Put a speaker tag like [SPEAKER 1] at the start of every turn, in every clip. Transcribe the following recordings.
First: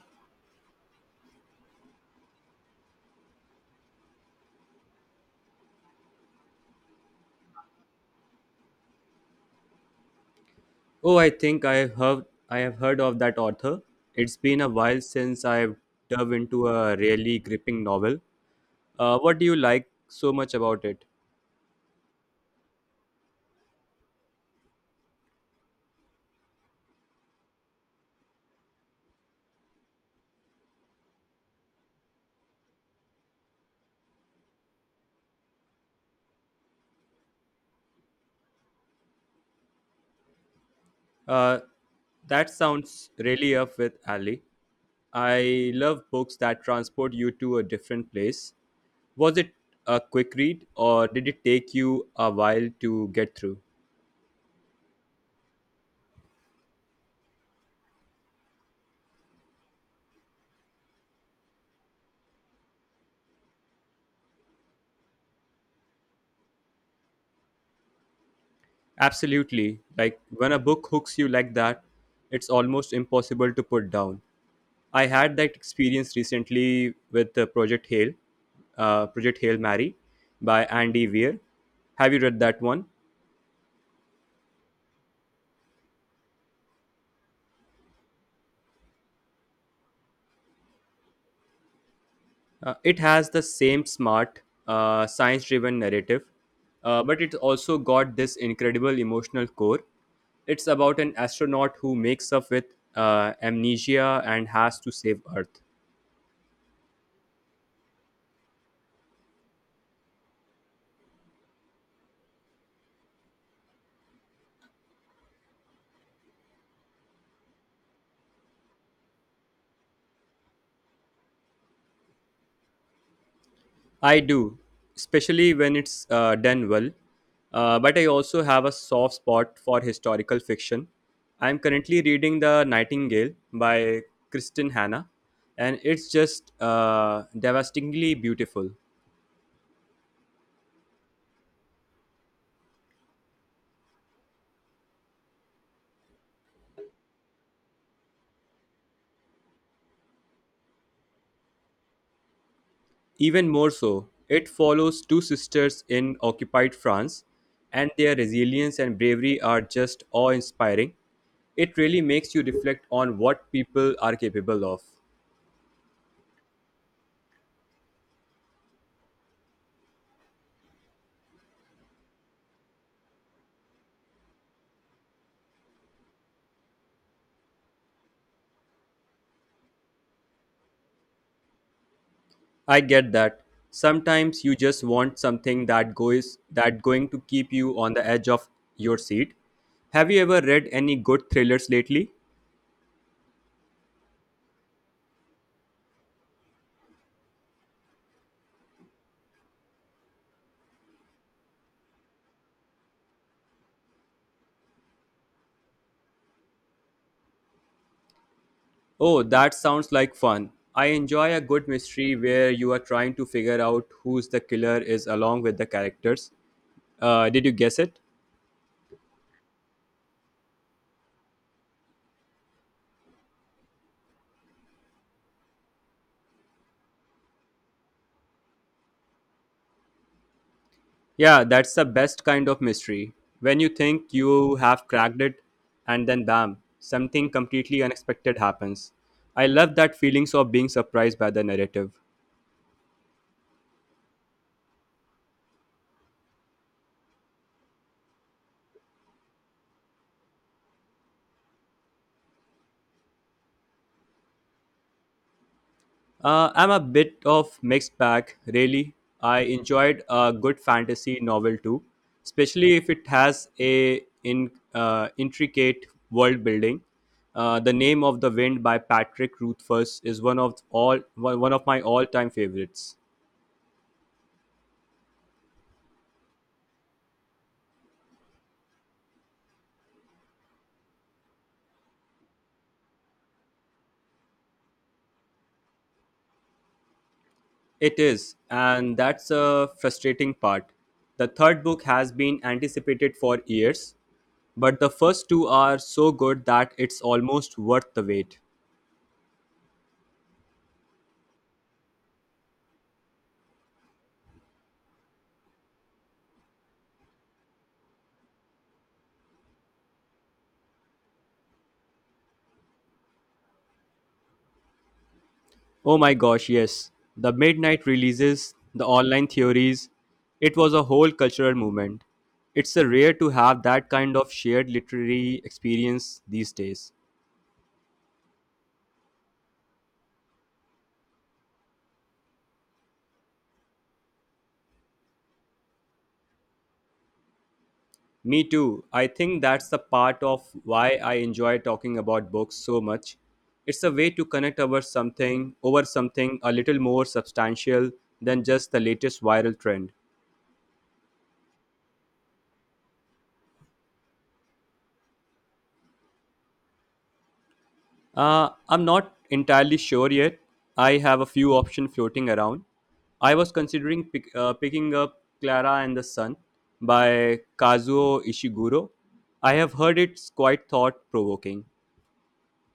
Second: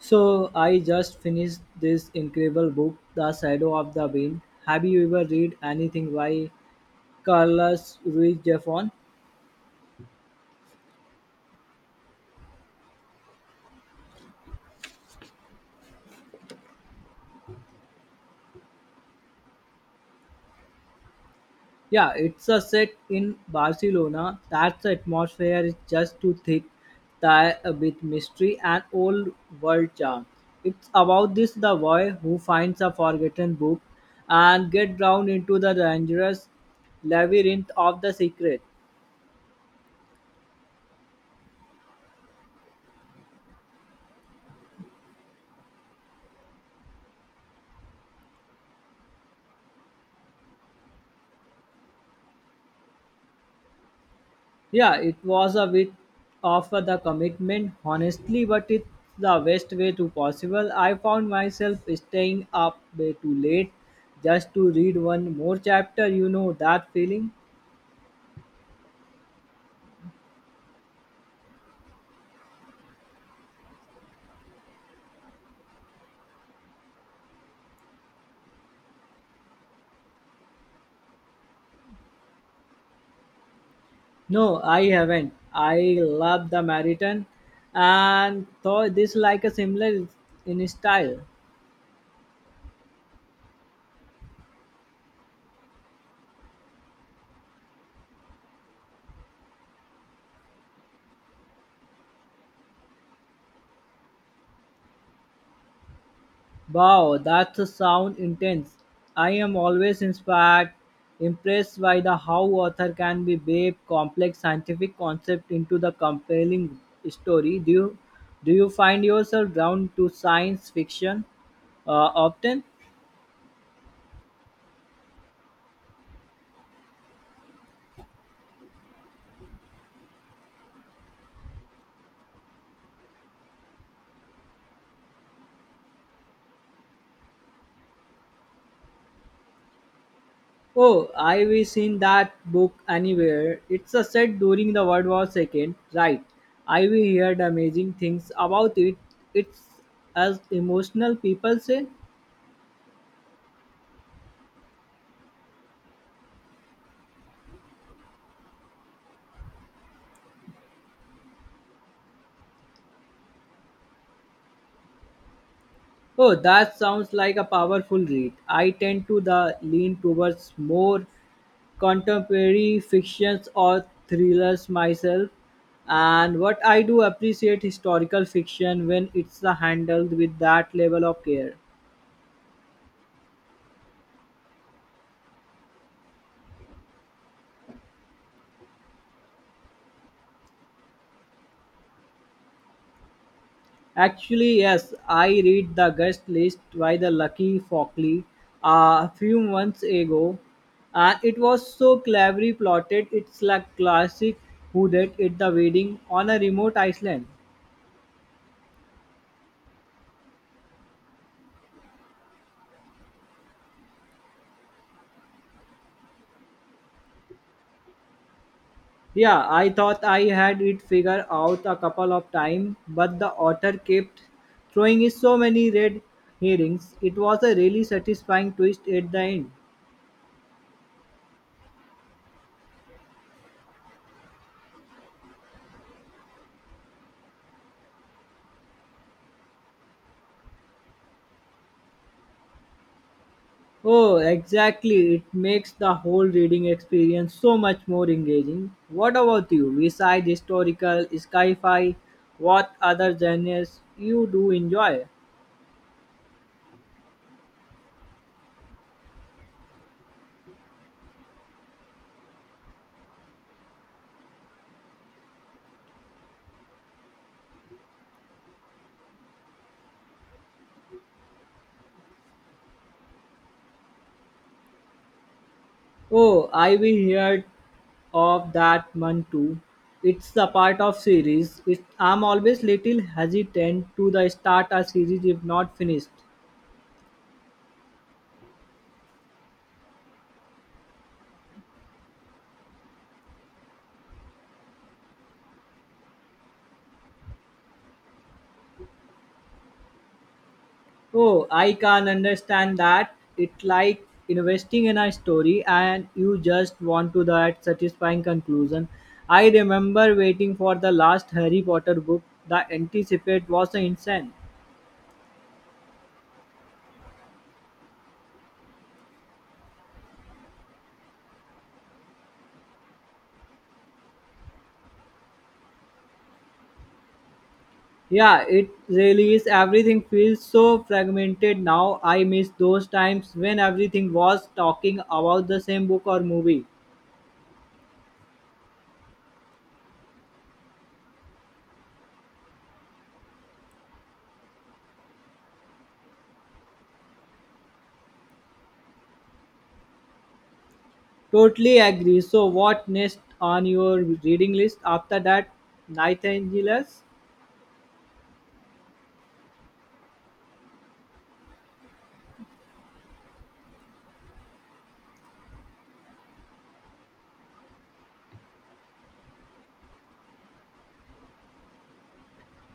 [SPEAKER 1] So I just finished this incredible book, The Shadow of the Wind. Have you ever read anything by Carlos Ruiz Zafón?
[SPEAKER 2] Oh, I think I have heard of that author. It's been a while since I've dove into a really gripping novel. What do you like so much about it?
[SPEAKER 1] Yeah, it's a set in Barcelona. That's atmosphere is just too thick, tie with mystery and old world charm. It's about this the boy who finds a forgotten book and get drawn into the dangerous labyrinth of the secret.
[SPEAKER 2] Uh, that sounds really up with Ali. I love books that transport you to a different place. Was it a quick read or did it take you a while to get through?
[SPEAKER 1] Yeah, it was a bit of the commitment, honestly, but it's the best way to possible. I found myself staying up way too late just to read one more chapter. You know that feeling?
[SPEAKER 2] Absolutely. Like when a book hooks you like that, it's almost impossible to put down. I had that experience recently with Project Hail Mary by Andy Weir. Have you read that one?
[SPEAKER 1] No, I haven't. I love the marathon, and thought this like a similar in style.
[SPEAKER 2] It has the same smart, science driven narrative, but it's also got this incredible emotional core. It's about an astronaut who makes up with amnesia and has to save Earth.
[SPEAKER 1] Wow, that's a sound intense. I am always inspired, impressed by the how author can be weave complex scientific concept into the compelling story. Do you find yourself drawn to science fiction uh, often?
[SPEAKER 2] I do, especially when it's done well. But I also have a soft spot for historical fiction. I'm currently reading The Nightingale by Kristen Hanna, and it's just devastatingly beautiful.
[SPEAKER 1] Oh, I wish seen that book anywhere. It's a set during the World War Second, right? I we heard amazing things about it. It's as emotional people say.
[SPEAKER 2] Even more so, it follows two sisters in occupied France, and their resilience and bravery are just awe inspiring. It really makes you reflect on what people are capable of.
[SPEAKER 1] Oh, that sounds like a powerful read. I tend to the lean towards more contemporary fictions or thrillers myself. And what I do appreciate historical fiction when it's handled with that level of care.
[SPEAKER 2] I get that. Sometimes you just want something that goes that going to keep you on the edge of your seat. Have you ever read any good thrillers lately?
[SPEAKER 1] Actually, yes, I read The Guest List by the Lucky Fockley a few months ago, and it was so cleverly plotted. It's like classic who did it the wedding on a remote island.
[SPEAKER 2] Oh, that sounds like fun. I enjoy a good mystery where you are trying to figure out who's the killer is along with the characters. Did you guess it?
[SPEAKER 1] Yeah, I thought I had it figured out a couple of times, but the author kept throwing in so many red herrings. It was a really satisfying twist at the end.
[SPEAKER 2] Yeah, that's the best kind of mystery. When you think you have cracked it, and then bam, something completely unexpected happens. I love that feelings of being surprised by the narrative.
[SPEAKER 1] Oh, exactly. It makes the whole reading experience so much more engaging. What about you? Besides historical, sci fi, what other genres you do enjoy?
[SPEAKER 2] I'm a bit of mixed bag, really. I enjoyed a good fantasy novel too, especially if it has intricate world building. The Name of the Wind by Patrick Rothfuss is one of my all-time favorites.
[SPEAKER 1] Oh, I've heard of that one too. It's the part of series. I'm always little hesitant to the start a series if not finished.
[SPEAKER 2] It is, and that's a frustrating part. The third book has been anticipated for years, but the first two are so good that it's almost worth the wait.
[SPEAKER 1] Oh, I can understand that. It's like investing in a story and you just want to that satisfying conclusion. I remember waiting for the last Harry Potter book. The anticipate was insane.
[SPEAKER 2] Oh my gosh, yes. The midnight releases, the online theories, it was a whole cultural movement. It's a rare to have that kind of shared literary experience these days.
[SPEAKER 1] Yeah, it really is. Everything feels so fragmented now. I miss those times when everything was talking about the same book or movie.
[SPEAKER 2] Me too. I think that's the part of why I enjoy talking about books so much. It's a way to connect over something a little more substantial than just the latest viral trend.
[SPEAKER 1] Totally agree. So, what next on your reading list after that? Nightingales?
[SPEAKER 2] I'm not entirely sure yet. I have a few options floating around. I was considering picking up Clara and the Sun by Kazuo Ishiguro. I have heard it's quite thought provoking.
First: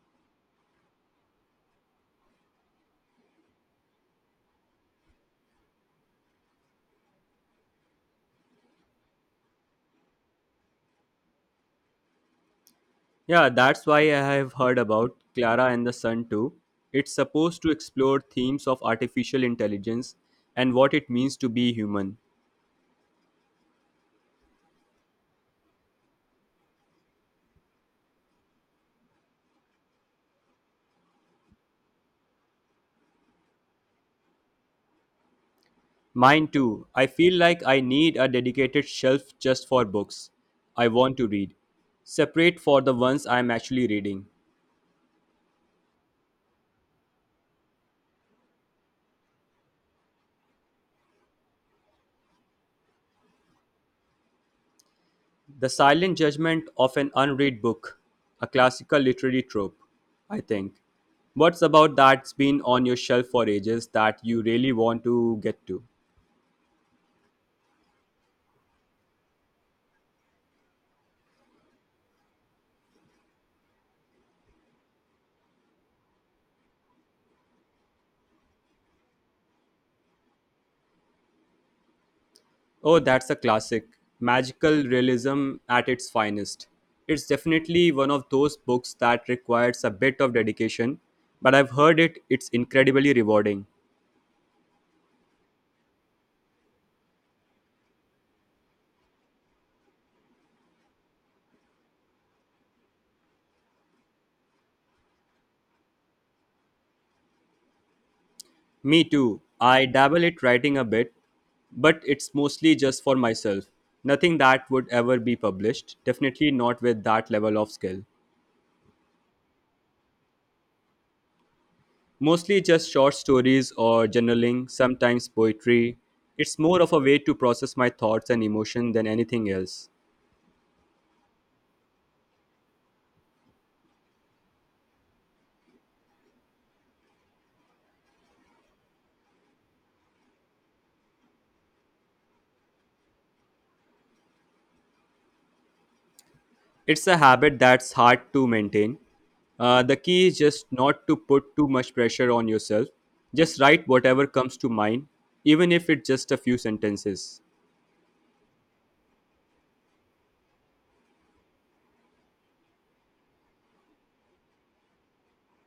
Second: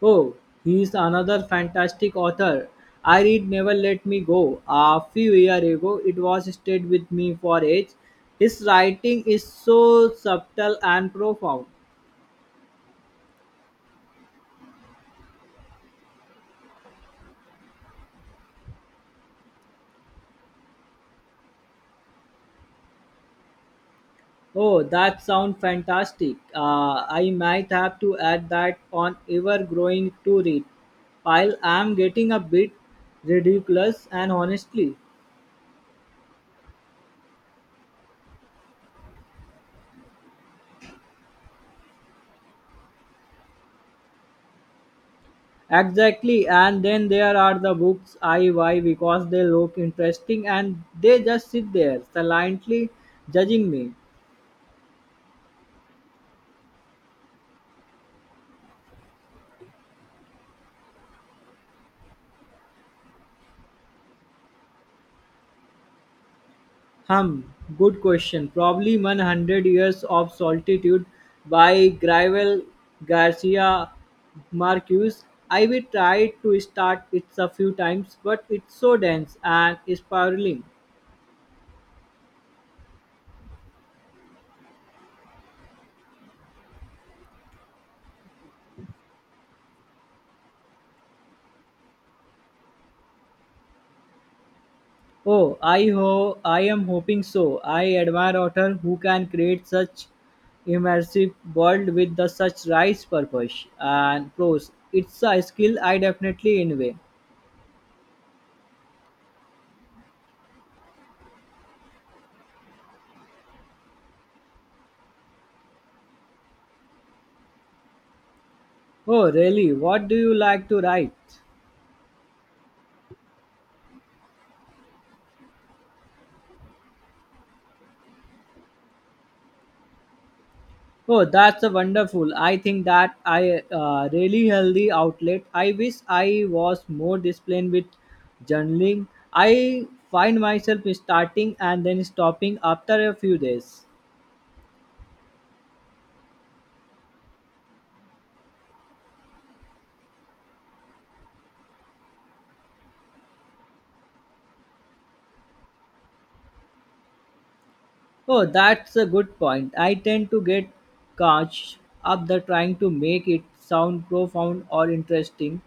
[SPEAKER 1] Oh, he's another fantastic author. I read Never Let Me Go. A few years ago, it was stayed with me for age. His writing is so subtle and profound.
[SPEAKER 2] Yeah, that's why I have heard about Clara and the Sun too. It's supposed to explore themes of artificial intelligence and what it means to be human.
[SPEAKER 1] Oh, that sounds fantastic. I might have to add that on ever growing to read pile. I'm getting a bit ridiculous and honestly.
[SPEAKER 2] Mine too. I feel like I need a dedicated shelf just for books I want to read, separate for the ones I'm actually reading.
[SPEAKER 1] Exactly, and then there are the books I buy because they look interesting and they just sit there silently judging me.
[SPEAKER 2] The silent judgment of an unread book, a classical literary trope, I think. What's about that's been on your shelf for ages that you really want to get to?
[SPEAKER 1] Good question. Probably 100 years of solitude by Gravel Garcia Marquez. I will try to start it a few times, but it's so dense and spiraling.
[SPEAKER 2] Oh, that's a classic. Magical realism at its finest. It's definitely one of those books that requires a bit of dedication, but I've heard it's incredibly rewarding.
[SPEAKER 1] Oh, I am hoping so. I admire authors who can create such immersive world with the such rice purpose and prose. It's a skill I definitely envy.
[SPEAKER 2] Me too. I dabble at writing a bit, but it's mostly just for myself. Nothing that would ever be published, definitely not with that level of skill.
[SPEAKER 1] Oh, really? What do you like to write?
[SPEAKER 2] Mostly just short stories or journaling, sometimes poetry. It's more of a way to process my thoughts and emotion than anything else.
[SPEAKER 1] Oh, that's a wonderful. I think that I really healthy outlet. I wish I was more disciplined with journaling. I find myself starting and then stopping after a few days.
[SPEAKER 2] It's a habit that's hard to maintain. The key is just not to put too much pressure on yourself. Just write whatever comes to mind, even if it's just a few sentences.
[SPEAKER 1] Oh, that's a good point. I tend to get caught up the trying to make it sound profound or interesting,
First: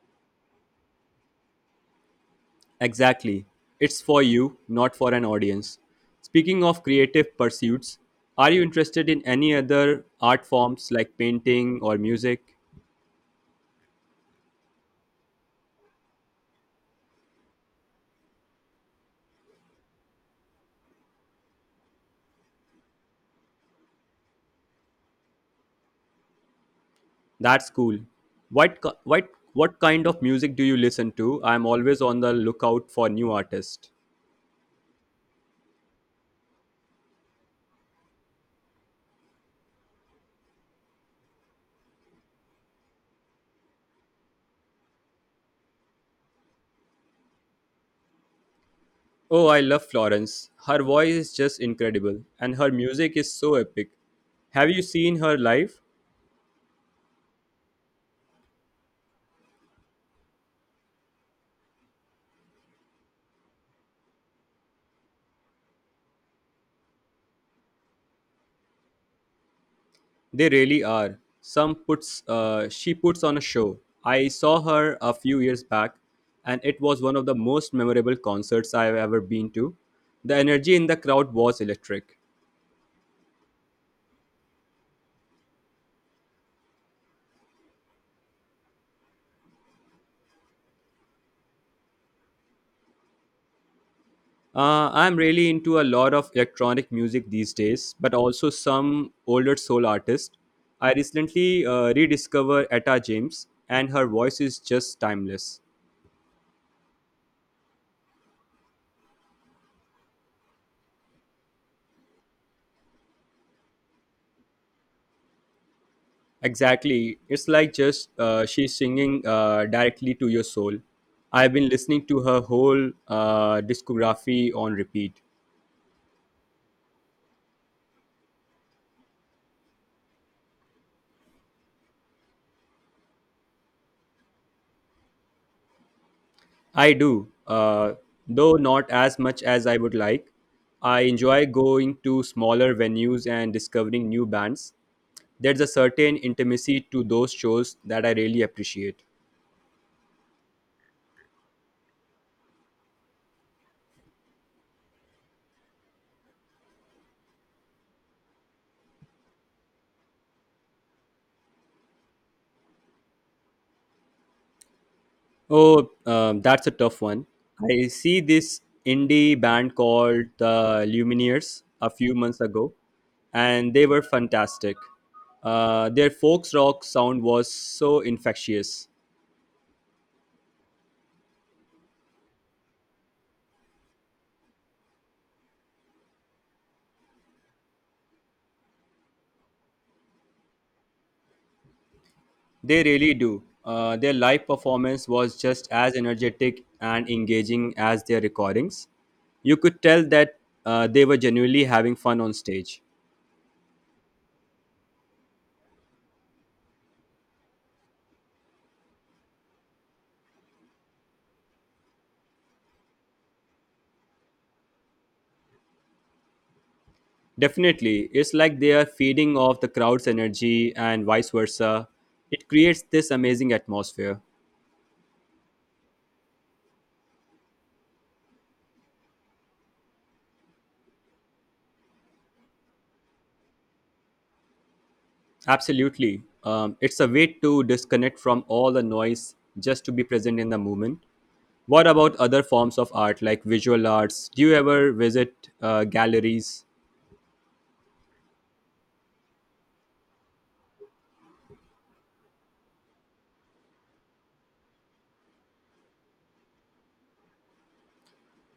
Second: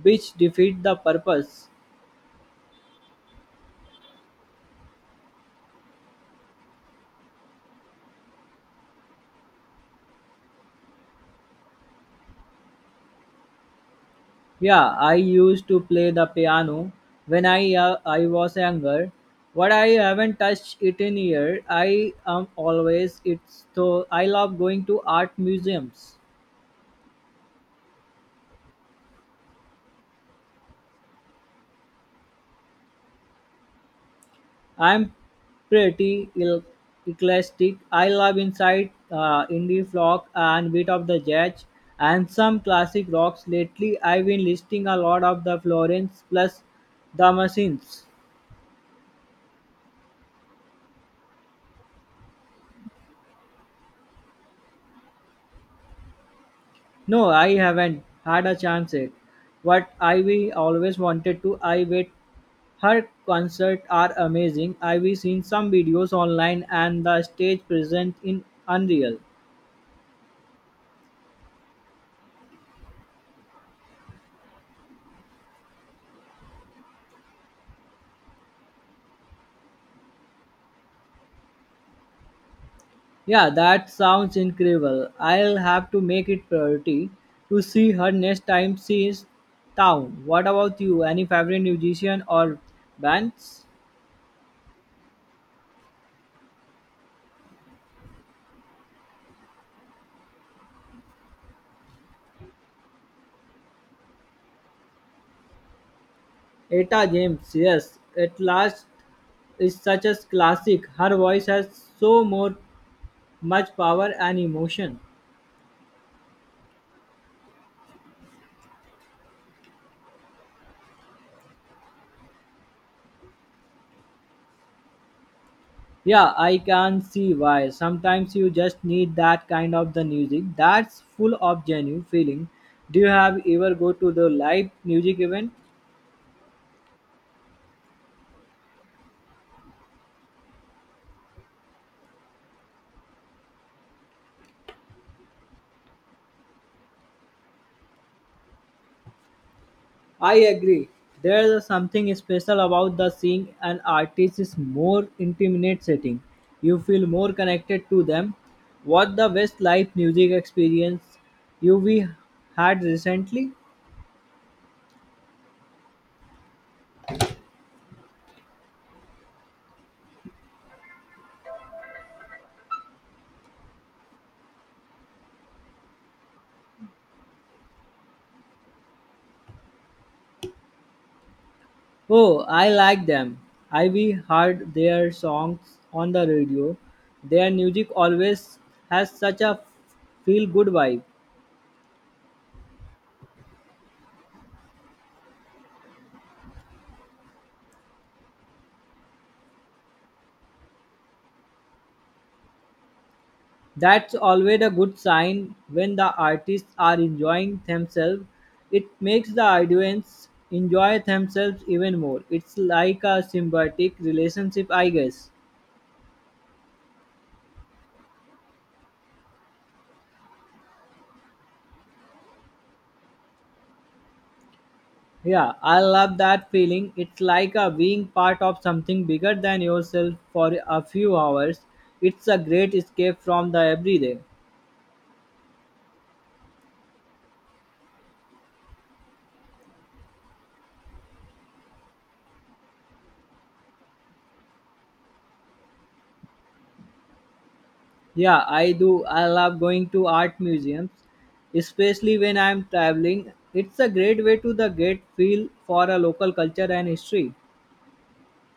[SPEAKER 1] which defeat the purpose.
[SPEAKER 2] Exactly. It's for you, not for an audience. Speaking of creative pursuits, are you interested in any other art forms like painting or music?
[SPEAKER 1] Yeah, I used to play the piano when I was younger, what I haven't touched it in year. I am always it's so I love going to art museums.
[SPEAKER 2] That's cool. What ki- what kind of music do you listen to? I'm always on the lookout for new artists.
[SPEAKER 1] I'm pretty el- eclectic. I love inside indie folk and bit of the jazz and some classic rocks. Lately, I've been listing a lot of the Florence plus the machines.
[SPEAKER 2] Oh, I love Florence. Her voice is just incredible, and her music is so epic. Have you seen her live?
[SPEAKER 1] No, I haven't had a chance yet. What Ivy always wanted to I wait. Her concerts are amazing. I've seen some videos online and the stage present in unreal.
[SPEAKER 2] They really are. Some puts She puts on a show. I saw her a few years back, and it was one of the most memorable concerts I've ever been to. The energy in the crowd was electric.
[SPEAKER 1] Yeah, that sounds incredible. I'll have to make it priority to see her next time she is town. What about you? Any favorite musician or bands?
[SPEAKER 2] I'm really into a lot of electronic music these days, but also some older soul artists. I recently rediscovered Etta James, and her voice is just timeless.
[SPEAKER 1] Eta James, yes. At last is such a classic. Her voice has so more much power and emotion.
[SPEAKER 2] Exactly, it's like just she's singing directly to your soul. I've been listening to her whole discography on repeat.
[SPEAKER 1] Yeah, I can see why. Sometimes you just need that kind of the music that's full of genuine feeling. Do you have ever go to the live music event?
[SPEAKER 2] I do, though not as much as I would like. I enjoy going to smaller venues and discovering new bands. There's a certain intimacy to those shows that I really appreciate.
[SPEAKER 1] I agree. There's something special about the seeing an artist's more intimate setting. You feel more connected to them. What the best live music experience you we had recently?
[SPEAKER 2] Oh, that's a tough one. I see this indie band called the Lumineers a few months ago, and they were fantastic. Their folks rock sound was so infectious.
[SPEAKER 1] Oh, I like them. I've heard their songs on the radio. Their music always has such a feel good vibe.
[SPEAKER 2] They really do. Their live performance was just as energetic and engaging as their recordings. You could tell that they were genuinely having fun on stage.
[SPEAKER 1] That's always a good sign when the artists are enjoying themselves. It makes the audience enjoy themselves even more. It's like a symbiotic relationship, I guess.
[SPEAKER 2] Definitely, it's like they are feeding off the crowd's energy and vice versa. It creates this amazing atmosphere.
[SPEAKER 1] Yeah, I love that feeling. It's like a being part of something bigger than yourself for a few hours. It's a great escape from the everyday.
[SPEAKER 2] Absolutely. It's a way to disconnect from all the noise just to be present in the moment. What about other forms of art like visual arts? Do you ever visit galleries?
[SPEAKER 1] Yeah, I do. I love going to art museums, especially when I'm traveling. It's a great way to the get feel for a local culture and history.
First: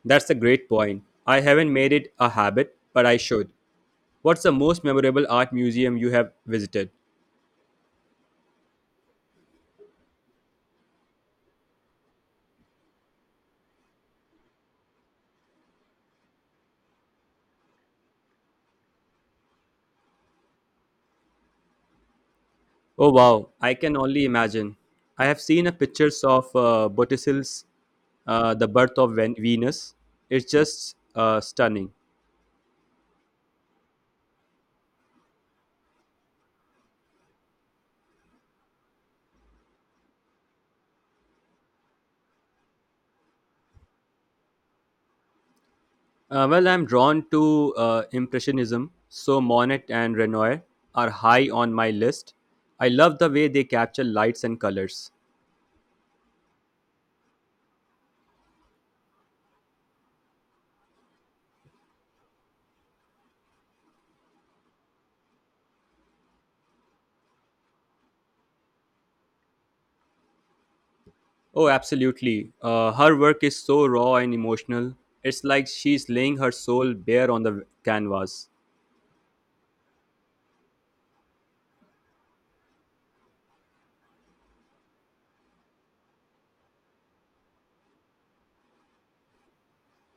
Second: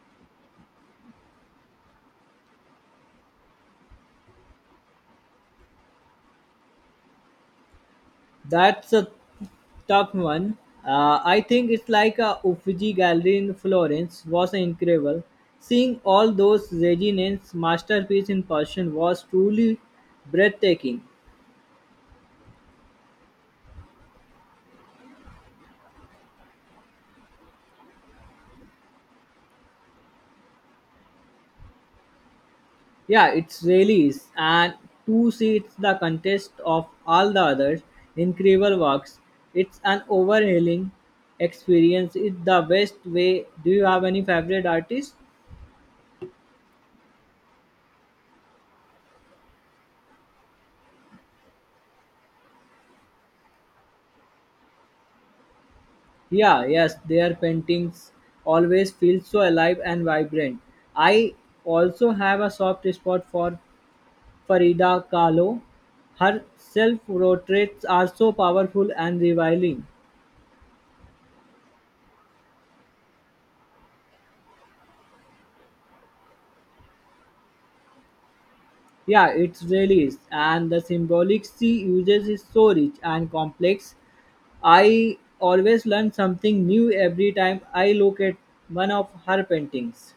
[SPEAKER 2] That's a great point. I haven't made it a habit, but I should. What's the most memorable art museum you have visited?
[SPEAKER 1] That's a tough one. I think it's like a Uffizi Gallery in Florence was incredible. Seeing all those Reginens masterpiece in person was truly breathtaking.
[SPEAKER 2] Oh wow, I can only imagine. I have seen a pictures of Botticelli's The Birth of Venus. It's just stunning.
[SPEAKER 1] Yeah, it's really is. And to see it's the contest of all the other incredible works, it's an overhauling experience. It's the best way. Do you have any favorite artist?
[SPEAKER 2] Well, I'm drawn to Impressionism, so Monet and Renoir are high on my list. I love the way they capture lights and colors.
[SPEAKER 1] Yeah, yes, their paintings always feel so alive and vibrant. I also have a soft spot for Farida Kahlo. Her self portraits are so powerful and revealing.
[SPEAKER 2] Oh, absolutely. Her work is so raw and emotional. It's like she's laying her soul bare on the canvas.
[SPEAKER 1] Yeah, it really is. And the symbolic she uses is so rich and complex. I always learn something new every time I look at one of her paintings.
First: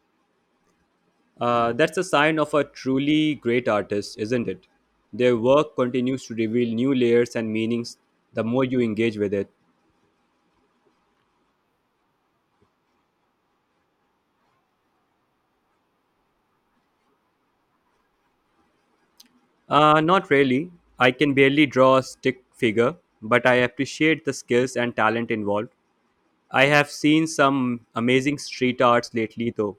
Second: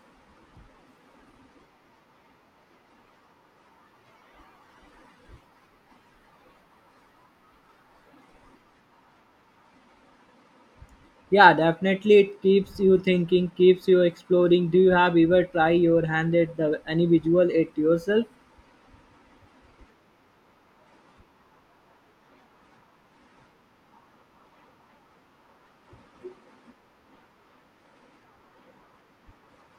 [SPEAKER 2] That's a sign of a truly great artist, isn't it? Their work continues to reveal new layers and meanings the more you engage with it.
[SPEAKER 1] Yeah, definitely it keeps you thinking, keeps you exploring. Do you have ever try your hand at the any visual it yourself?
[SPEAKER 2] Not really. I can barely draw a stick figure, but I appreciate the skills and talent involved. I have seen some amazing street arts lately, though.